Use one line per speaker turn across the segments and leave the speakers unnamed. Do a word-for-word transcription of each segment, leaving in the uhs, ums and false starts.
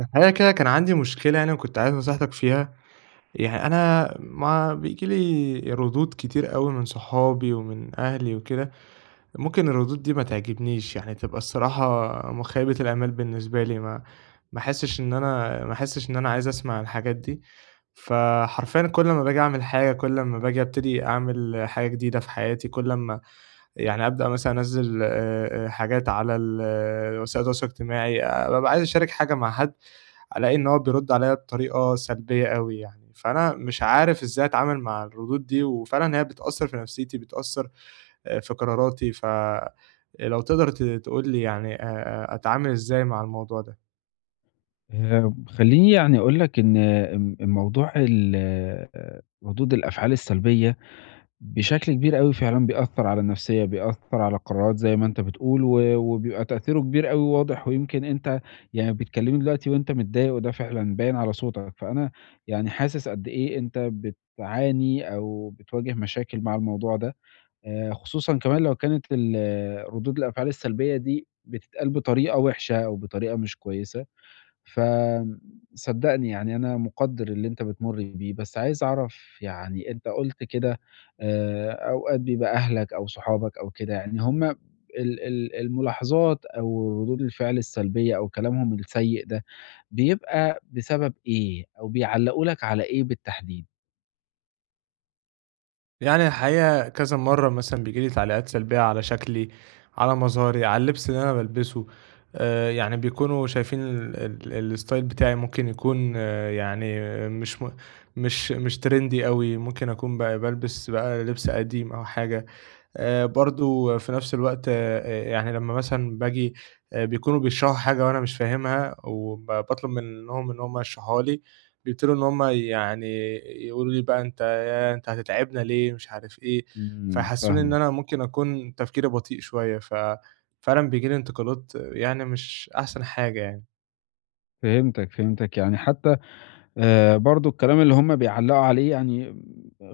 الحقيقة كده كان عندي مشكلة يعني وكنت عايز نصيحتك فيها، يعني أنا ما بييجي لي ردود كتير أوي من صحابي ومن أهلي وكده، ممكن الردود دي ما تعجبنيش، يعني تبقى الصراحة مخيبة الآمال بالنسبة لي، ما ما أحسش إن أنا ما أحسش إن أنا عايز أسمع الحاجات دي، فحرفيًا كل ما باجي أعمل حاجة، كل ما باجي أبتدي أعمل حاجة جديدة في حياتي، كل أما يعني أبدأ مثلًا أنزّل آآ، آآ، حاجات على ال وسائل التواصل الاجتماعي، آآ، بابقى عايز أشارك حاجة مع حد ألاقي إن هو بيرُد عليّا بطريقة سلبية أوي يعني، فأنا مش عارف إزاي أتعامل مع الردود دي، وفعلًا هي بتأثّر في نفسيتي، بتأثّر آآ في قراراتي، ف لو تقدر ت تقول لي يعني آآ أتعامل إزاي مع الموضوع ده؟
آآ خلّيني يعني أقول لك إن م موضوع ال ردود الأفعال السلبية بشكل كبير أوي فعلًا بيأثّر على النفسية، بيأثّر على القرارات زي ما أنت بتقول و وبيبقى تأثيره كبير أوي واضح، ويمكن أنت يعني بتكلّمني دلوقتي وأنت متضايق وده فعلًا باين على صوتك، فأنا يعني حاسس قد إيه أنت بتعاني أو بتواجه مشاكل مع الموضوع ده، آآ خصوصًا كمان لو كانت ال ردود الأفعال السلبية دي بتتقال بطريقة وِحشة أو بطريقة مش كويسة. فصدّقني يعني أنا مُقدّر اللي أنت بتمُر بيه، بس عايز أعرف يعني أنت قُلت كده آآ أوقات بيبقى أهلك أو صحابك أو كده، يعني هم ال ال الملاحظات أو ردود الفعل السلبية أو كلامهم السيء ده، بيبقى بسبب إيه أو بيعلّقوا لك على إيه بالتحديد؟
يعني الحقيقة كذا مرّة مثلًا بييجي لي تعليقات سلبية على شكلي، على مظهري، على اللبس اللي أنا بالبسه، آآ يعني بيكونوا شايفين ال ال الstyle بتاعي ممكن يكون آه، يعني آه، مش م مش مش trendy أوي، ممكن أكون ب بالبس بقى لبس قديم أو حاجة. آآ برضه في نفس الوقت آآ يعني لمّا مثلًا باجي آآ بيكونوا بيشرحوا حاجة وأنا مش فاهمها وب باطلب منهم إن هم يشرحوها لي، بيبتدوا إن هم يعني يقولوا لي بقى أنت ياه! أنت هتتعبنا ليه، مش عارف إيه،
إمم،
فيحسسوني إن
فاهمك،
أنا ممكن أكون تفكيري بطيء شوية، ففعلًا بييجي لي انتقادات آه، يعني مش أحسن حاجة يعني.
فهمتك، فهمتك، يعني حتى آآ برضه الكلام اللي هم بيعلّقوا عليه يعني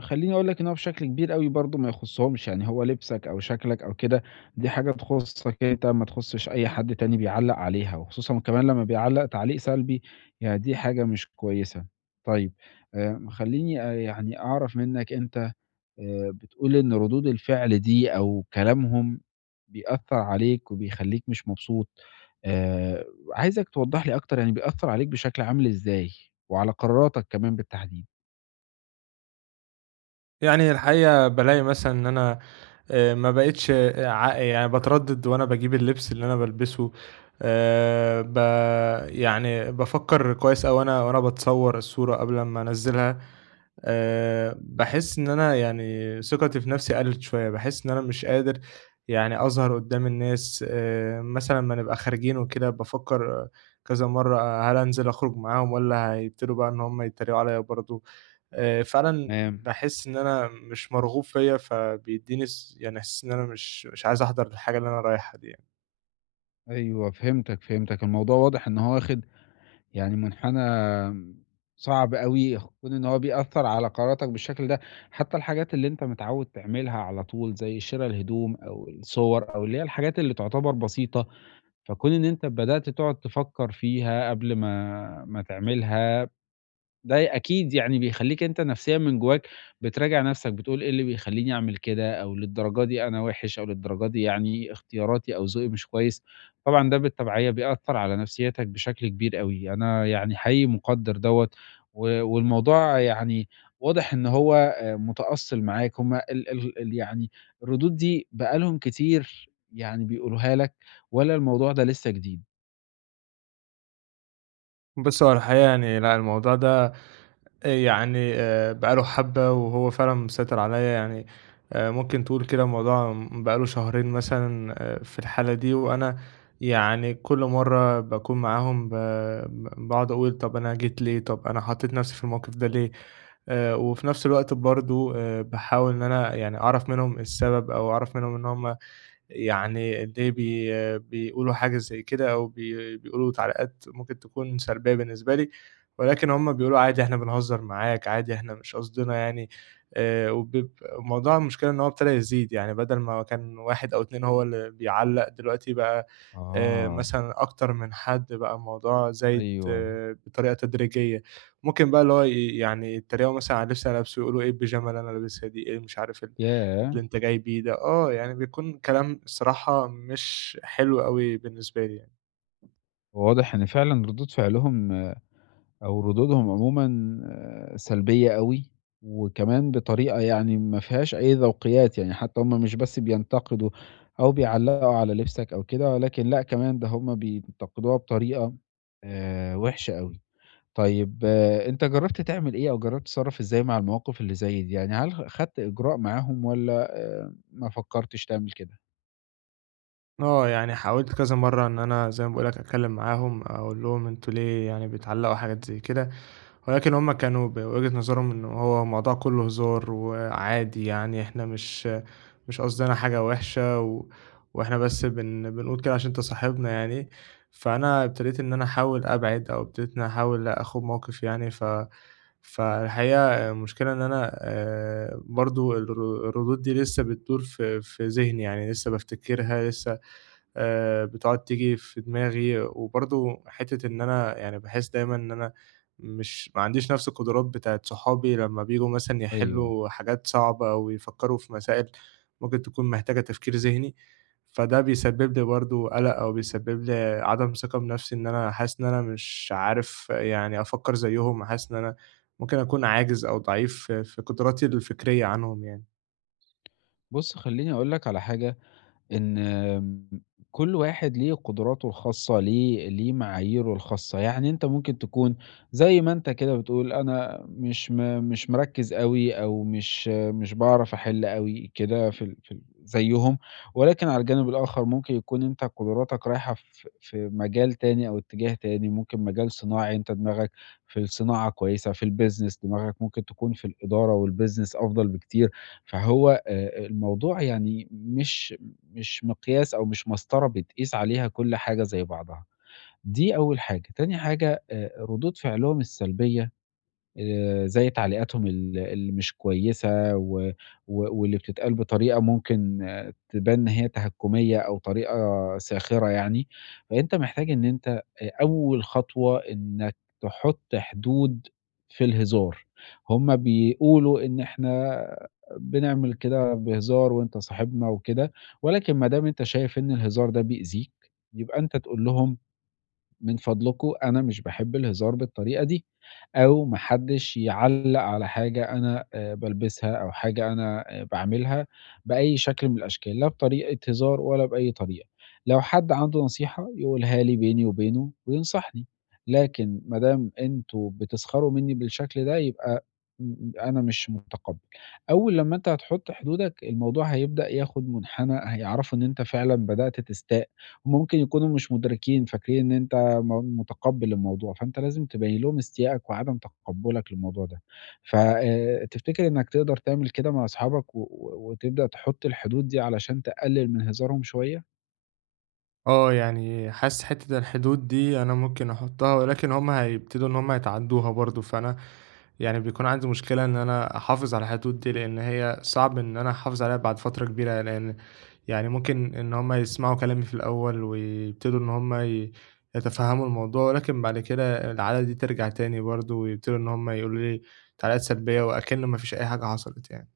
خلّيني أقول لك إن هو بشكل كبير أوي برضه ما يخُصّهمش، يعني هو لبسك أو شكلك أو كده، دي حاجة تخُصّك أنت ما تخُصّش أي حد تاني بيعلّق عليها، وخصوصًا كمان لمّا بيعلّق تعليق سلبي، يعني دي حاجة مش كويسة. طيب آآ خلّيني آآ يعني أعرف منّك أنت آآ بتقول إن ردود الفعل دي أو كلامهم بيأثّر عليك وبيخلّيك مش مبسوط، آآ عايزك توضّح لي أكتر يعني بيأثّر عليك بشكل عامل إزاي؟ وعلى قراراتك كمان بالتحديد.
يعني الحقيقة بالاقي مثلًا إن أنا آآ ما بقيتش ع يعني باتردد وأنا باجيب اللبس اللي أنا بالبسه، آآ ب يعني بافكر كويس أوي وأنا وأنا باتصور الصورة قبل أمّا أنزّلها، آآ باحس إن أنا يعني ثقتي في نفسي قلّت شوية، باحس إن أنا مش قادر يعني أظهر قدّام الناس، آآ مثلًا أمّا نبقى خارجين وكده بافكر كذا مرّة هل أنزل أخرج معاهم والّا هيبتدوا بقى إن هُم يتريقوا عليَّ برضه. آآ فعلًا
تمام،
باحس إن أنا مش مرغوب فيّا، فبيدّيني س يعني إحساس إن أنا مش مش عايز أحضر الحاجة اللي أنا رايحها دي يعني.
أيوه فهمتك، فهمتك، الموضوع واضح إن هو واخد يعني منحنى صعب أوي، كون إن هو بيأثّر على قراراتك بالشكل ده، حتى الحاجات اللي أنت متعوّد تعملها على طول زي شِرا الهدوم أو الصور أو اللي هي الحاجات اللي تعتبر بسيطة. فكون إن أنت بدأت تقعد تفكّر فيها قبل ما ما تعملها ده أكيد يعني بيخلّيك أنت نفسيًا من جواك بتراجع نفسك، بتقول إيه اللي بيخلّيني أعمل كده، أو للدرجة دي أنا وِحِش، أو للدرجة دي يعني اختياراتي أو ذوقي مش كويس، طبعًا ده بالتبعية بيأثّر على نفسيّتك بشكل كبير أوي، أنا يعني حقيقي مُقدّر دوّة، و والموضوع يعني واضح إن هو آآ متأصّل معاك، هُم ال ال ال يعني الردود دي بقى لهم كتير يعني بيقولوها لك، والّا الموضوع ده لسه جديد؟
بُص، هو الحقيقة يعني لأ، الموضوع ده آآ يعني آآ بقى له حبّة وهو فعلًا مسيطر عليّا يعني آآ ممكن تقول كده الموضوع م بقى له شهرين مثلًا آآ في الحالة دي، وأنا يعني كل مرّة باكون معاهم ب ب باقعد أقول طَب أنا جيت ليه، طَب أنا حطّيت نَفْسي في الموقف ده ليه؟ آآ وفي نفس الوقت برضه آآ باحاول إن أنا يعني أعرف منهم السبب أو أعرف منهم إن هم يعني ليه بي آه، بيقولوا حاجة زي كده أو بي بيقولوا تعليقات ممكن تكون سلبية بالنسبة لي، ولكن هم بيقولوا عادي إحنا بنهزر معاك، عادي إحنا مش قصدنا يعني آآ، وبيب الموضوع المشكلة إن هو ابتدى يزيد، يعني بدل ما كان واحد أو اثنين هو اللي بيعلّق دلوقتي بقى آآ،
آه،
مثلًا أكتر من حد، بقى الموضوع زايد
أيوه،
آه، بطريقة تدريجية، ممكن بقى اللي هو ي يعني يتريقوا مثلًا على اللبس اللي أنا لابسه، يقولوا إيه البيجامة اللي أنا لابسها دي، إيه مش عارف ال اللي
ياه!
أنت جاي بيه ده، آه، يعني بيكون كلام الصراحة مش حلو أوي بالنسبة لي يعني.
هو واضح إن فعلًا ردود فعلهم آه، أو ردودهم عمومًا آه، سلبية أوي، وكمان بطريقة يعني ما فيهاش أي ذوقيات، يعني حتى هُم مش بس بينتقدوا أو بيعلّقوا على لبسك أو كده، ولكن لأ كمان ده هُم بينتقدوها بطريقة آآ وحشة أوي. طيب آه، أنت جرّبت تعمل إيه أو جرّبت تتصرّف إزاي مع المواقف اللي زي دي؟ يعني هل خدت إجراء معاهم والّا آآ ما فكّرتش تعمل كده؟
آه، يعني حاولت كذا مرّة إن أنا زي ما باقول لك أتكلّم معاهم، أقول لهم أنتم ليه يعني بتعلّقوا حاجات زي كده، ولكن هُم كانوا بوجهة نظرهم إن هو الموضوع كلّه هزار وعادي يعني إحنا مش مش قصدنا حاجة وِحشة و وإحنا بس بن بنقول كده عشان أنت صاحبنا يعني، فأنا ابتديت إن أنا أحاول أبعد أو ابتديت إن أنا أحاول آخُد موقِف يعني ف فالحقيقة المشكلة إن أنا آآ برضه الر الردود دي لسه بتدور في في ذهني، يعني لسه بافتكرها، لسه آآ بتقعد تيجي في دماغي، وبرضه حتّة إن أنا يعني باحس دايمًا إن أنا مش ما عنديش نفس القدرات بتاعة صحابي لمّا بييجوا مثلًا
أيوه.
يحلّوا حاجات صعبة أو يفكّروا في مسائل ممكن تكون محتاجة تفكير ذهني، فده بيسبب لي برضه قَلَق أو بيسبب لي عدم ثقة بنفسي إن أنا حاسس إن أنا مش عارف يعني أفكّر زيّهم، حاسس إن أنا ممكن أكون عاجز أو ضعيف في في قدراتي الفكرية عنهم يعني.
بُص خلّيني أقول لك على حاجة إن آمم، كل واحد ليه قدراته الخاصة، ليه ليه معاييره الخاصة، يعني أنت ممكن تكون زي ما أنت كده بتقول أنا مش م مش مركّز أوي أو مش مش باعرف أحِل أوي كده في ال في ال زيّهم، ولكن على الجانب الآخر ممكن يكون أنت قدراتك رايحة في في مجال تاني أو اتجاه تاني، ممكن مجال صناعي أنت دماغك في الصناعة كويسة، في الbusiness دماغك ممكن تكون في الإدارة والbusiness أفضل بكتير، فهو آآ الموضوع يعني مش مش مقياس أو مش مسطرة بتقيس عليها كل حاجة زي بعضها، دي أول حاجة، تاني حاجة آآ ردود فعلهم السلبية آآ زي تعليقاتهم ال اللي مش كويسة و و واللي بتتقال بطريقة ممكن آه، تبان إن هي تهكُّمية أو طريقة ساخرة يعني، فأنت محتاج إن أنت أ أول خطوة إنّك تحُط حدود في الهزار، هم بيقولوا إن إحنا بنعمل كده بهزار وأنت صاحبنا وكده، ولكن ما دام أنت شايف إن الهزار ده بيأذيك، يبقى أنت تقول لهم من فضلكم أنا مش باحب الهزار بالطريقة دي، أو ما حدش يعلّق على حاجة أنا آآ بالبسها أو حاجة أنا آآ باعملها بأي شكل من الأشكال، لا بطريقة هزار ولا بأي طريقة. لو حد عنده نصيحة يقولها لي بيني وبينه وينصحني، لكن ما دام أنتم بتسخروا منّي بالشكل ده يبقى م أنا مش متقبّل. أول لمّا أنت هتحُط حدودك الموضوع هيبدأ ياخد مُنحنى هيعرفوا إن أنت فعلًا بدأت تستاء، هم ممكن يكونوا مش مُدركين فاكرين إن أنت بيبقى م متقبّل الموضوع، فأنت لازم تبيّن لهم استيائك وعدم تقبُّلك للموضوع ده. ف آآ تفتكر إنّك تقدر تعمل كده مع أصحابك و و وتبدأ تحُط الحدود دي علشان تقلِّل من هزارهم شوية؟
آه، يعني حاسس حتّة الحدود دي أنا ممكن أحطها، ولكن هُم هيبتدوا إن هُم يتعدّوها برضه، فأنا يعني بيكون عندي مشكلة إن أنا أحافظ على الحدود دي، لإن هي صعب إن أنا أحافظ عليها بعد فترة كبيرة، لإن يعني ممكن إن هُم يسمعوا كلامي في الأول ويبتدوا إن هُم ي يتفهّموا الموضوع، ولكن بعد كده العادة دي ترجع تاني برضه، ويبتدوا إن هُم يقولوا لي تعليقات سلبية وأكِن ما فيش أي حاجة حصلت يعني.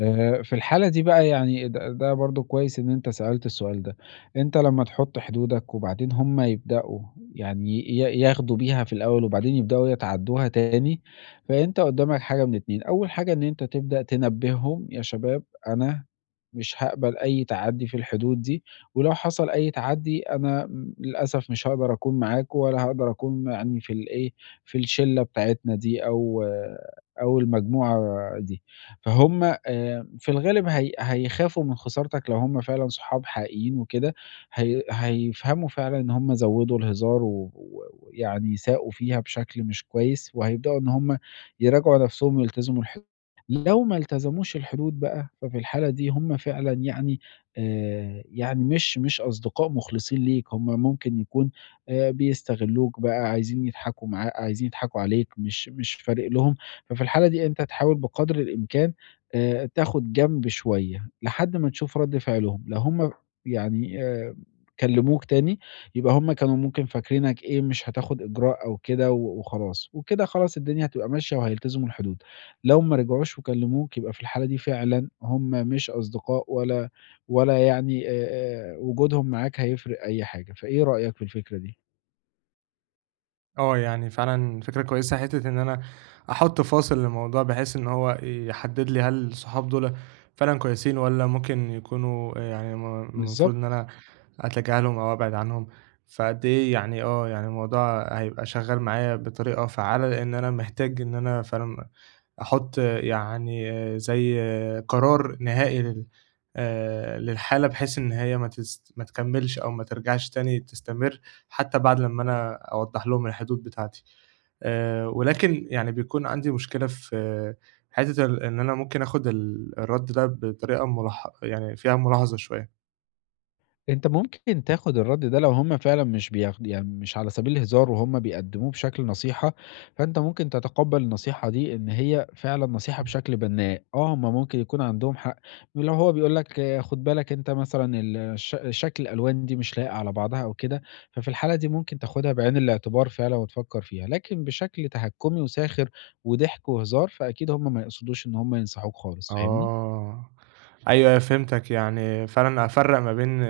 آآ، في الحالة دي بقى يعني د ده برضه كويس إن أنت سألت السؤال ده، أنت لمّا تحط حدودك وبعدين هُم يبدأوا يعني ي ياخدوا بيها في الأول وبعدين يبدأوا يتعدّوها تاني، فأنت قدّامك حاجة من اتنين، أول حاجة إن أنت تبدأ تنبّههم يا شباب أنا مش هاقبل أي تعدّي في الحدود دي، ولو حصل أي تعدّي أنا م للأسف مش هاقدر أكون معاكم ولا هاقدر أكون يعني في الإيه، في الشلة بتاعتنا دي أو آه، أو المجموعة دي. فهُم آآ في الغالب هي هيخافوا من خسارتك لو هُم فعلًا صحاب حقيقيين وكده، هي هيفهموا فعلًا إن هُم زوّدوا الهزار و و- ويعني ساءوا فيها بشكل مش كويس، وهيبدأوا إن هُم يراجعوا نفسهم ويلتزموا الحدود. لو ما التزموش الحدود بقى، ففي الحالة دي هُم فعلًا يعني آآ يعني مش مش أصدقاء مخلصين ليك، هُم ممكن يكون آآ بيستغلوك بقى، عايزين يضحكوا معا عايزين يضحكوا عليك، مش مش فارق لهم، ففي الحالة دي أنت تحاول بقدر الإمكان آآ تاخد جنب شوية، لحد ما نشوف رَد فعلهم، لو هُم يعني آآ كلموك تاني، يبقى هُم كانوا ممكن فاكرينك إيه، مش هتاخد إجراء أو كده و وخلاص، وكده خلاص الدنيا هتبقى ماشية وهيلتزموا الحدود. لو ما رجعوش وكلموك، يبقى في الحالة دي فعلًا هُم مش أصدقاء ولا ولا يعني آآ وجودهم معاك هيفرق أي حاجة، فإيه رأيك في الفكرة دي؟
آه، يعني فعلًا فكرة كويسة حتّة إن أنا أحُط فاصل للموضوع، بحيث إن هو يحدد لي هل الصحاب دُول فعلًا كويسين والّا ممكن يكونوا آآ، يعني م المفروض
بالضبط.
إن أنا أتجاهلهم أو أبعد عنهم، فقد إيه يعني آه، يعني الموضوع هيبقى شغّال معايا بطريقة فعّالة، لإن أنا محتاج إن أنا فعلًا أحُط آه، يعني آآ، زي آه، قرار نهائي لل آآ، للحالة بحيث إن هي ما تس ما تكمّلش أو ما ترجعش تاني تستمر. حتى بعد لمّا أنا أوضّح لهم الحدود بتاعتي. آآ ولكن يعني بيكون عندي مشكلة في حتّة ال إن أنا ممكن آخُد ال الرَد ده بطريقة مُلاح يعني فيها ملاحظة شوية.
أنت ممكن تاخد الرد ده لو هم فعلًا مش بياخد يعني مش على سبيل الهزار وهم بيقدموه بشكل نصيحة، فأنت ممكن تتقبل النصيحة دي إن هي فعلًا نصيحة
إمم.
بشكل بناء، آه هم ممكن يكون عندهم حق، لو هو بيقول لك آه، خد بالك أنت مثلًا ال الش شكل الألوان دي مش لايقة على بعضها أو كده، ففي الحالة دي ممكن تاخدها بعين الاعتبار فعلًا وتفكر فيها، لكن بشكل تهكمي وساخر وضحك وهزار، فأكيد هم ما يقصدوش إن هم ينصحوك خالص، فاهمني؟
آه. أيوه، أيوه فهمتك. يعني فعلًا أفرّق ما بين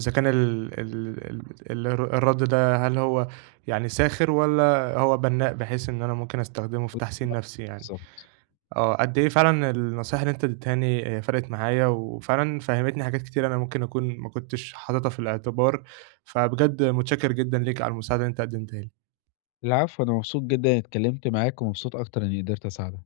إذا كان ال ال ال الر الرَد ده هل هو يعني ساخر والّا هو بنّاء بحيث إن أنا ممكن أستخدمه في تحسين نَفْسي يعني.
بالضبط.
آه، قد إيه فعلًا النصايح اللي أنت اديتهاني آآ فرقِت معايا، وفعلًا فهّمتني حاجات كتير أنا ممكن أكون ما كنتش حاططها في الاعتبار، فبجد متشكر جدًا ليك على المساعدة اللي أنت قدمتها لي.
العفو أنا مبسوط جدًا إني اتكلمت معاك، ومبسوط أكتر إني قدرت أساعدك.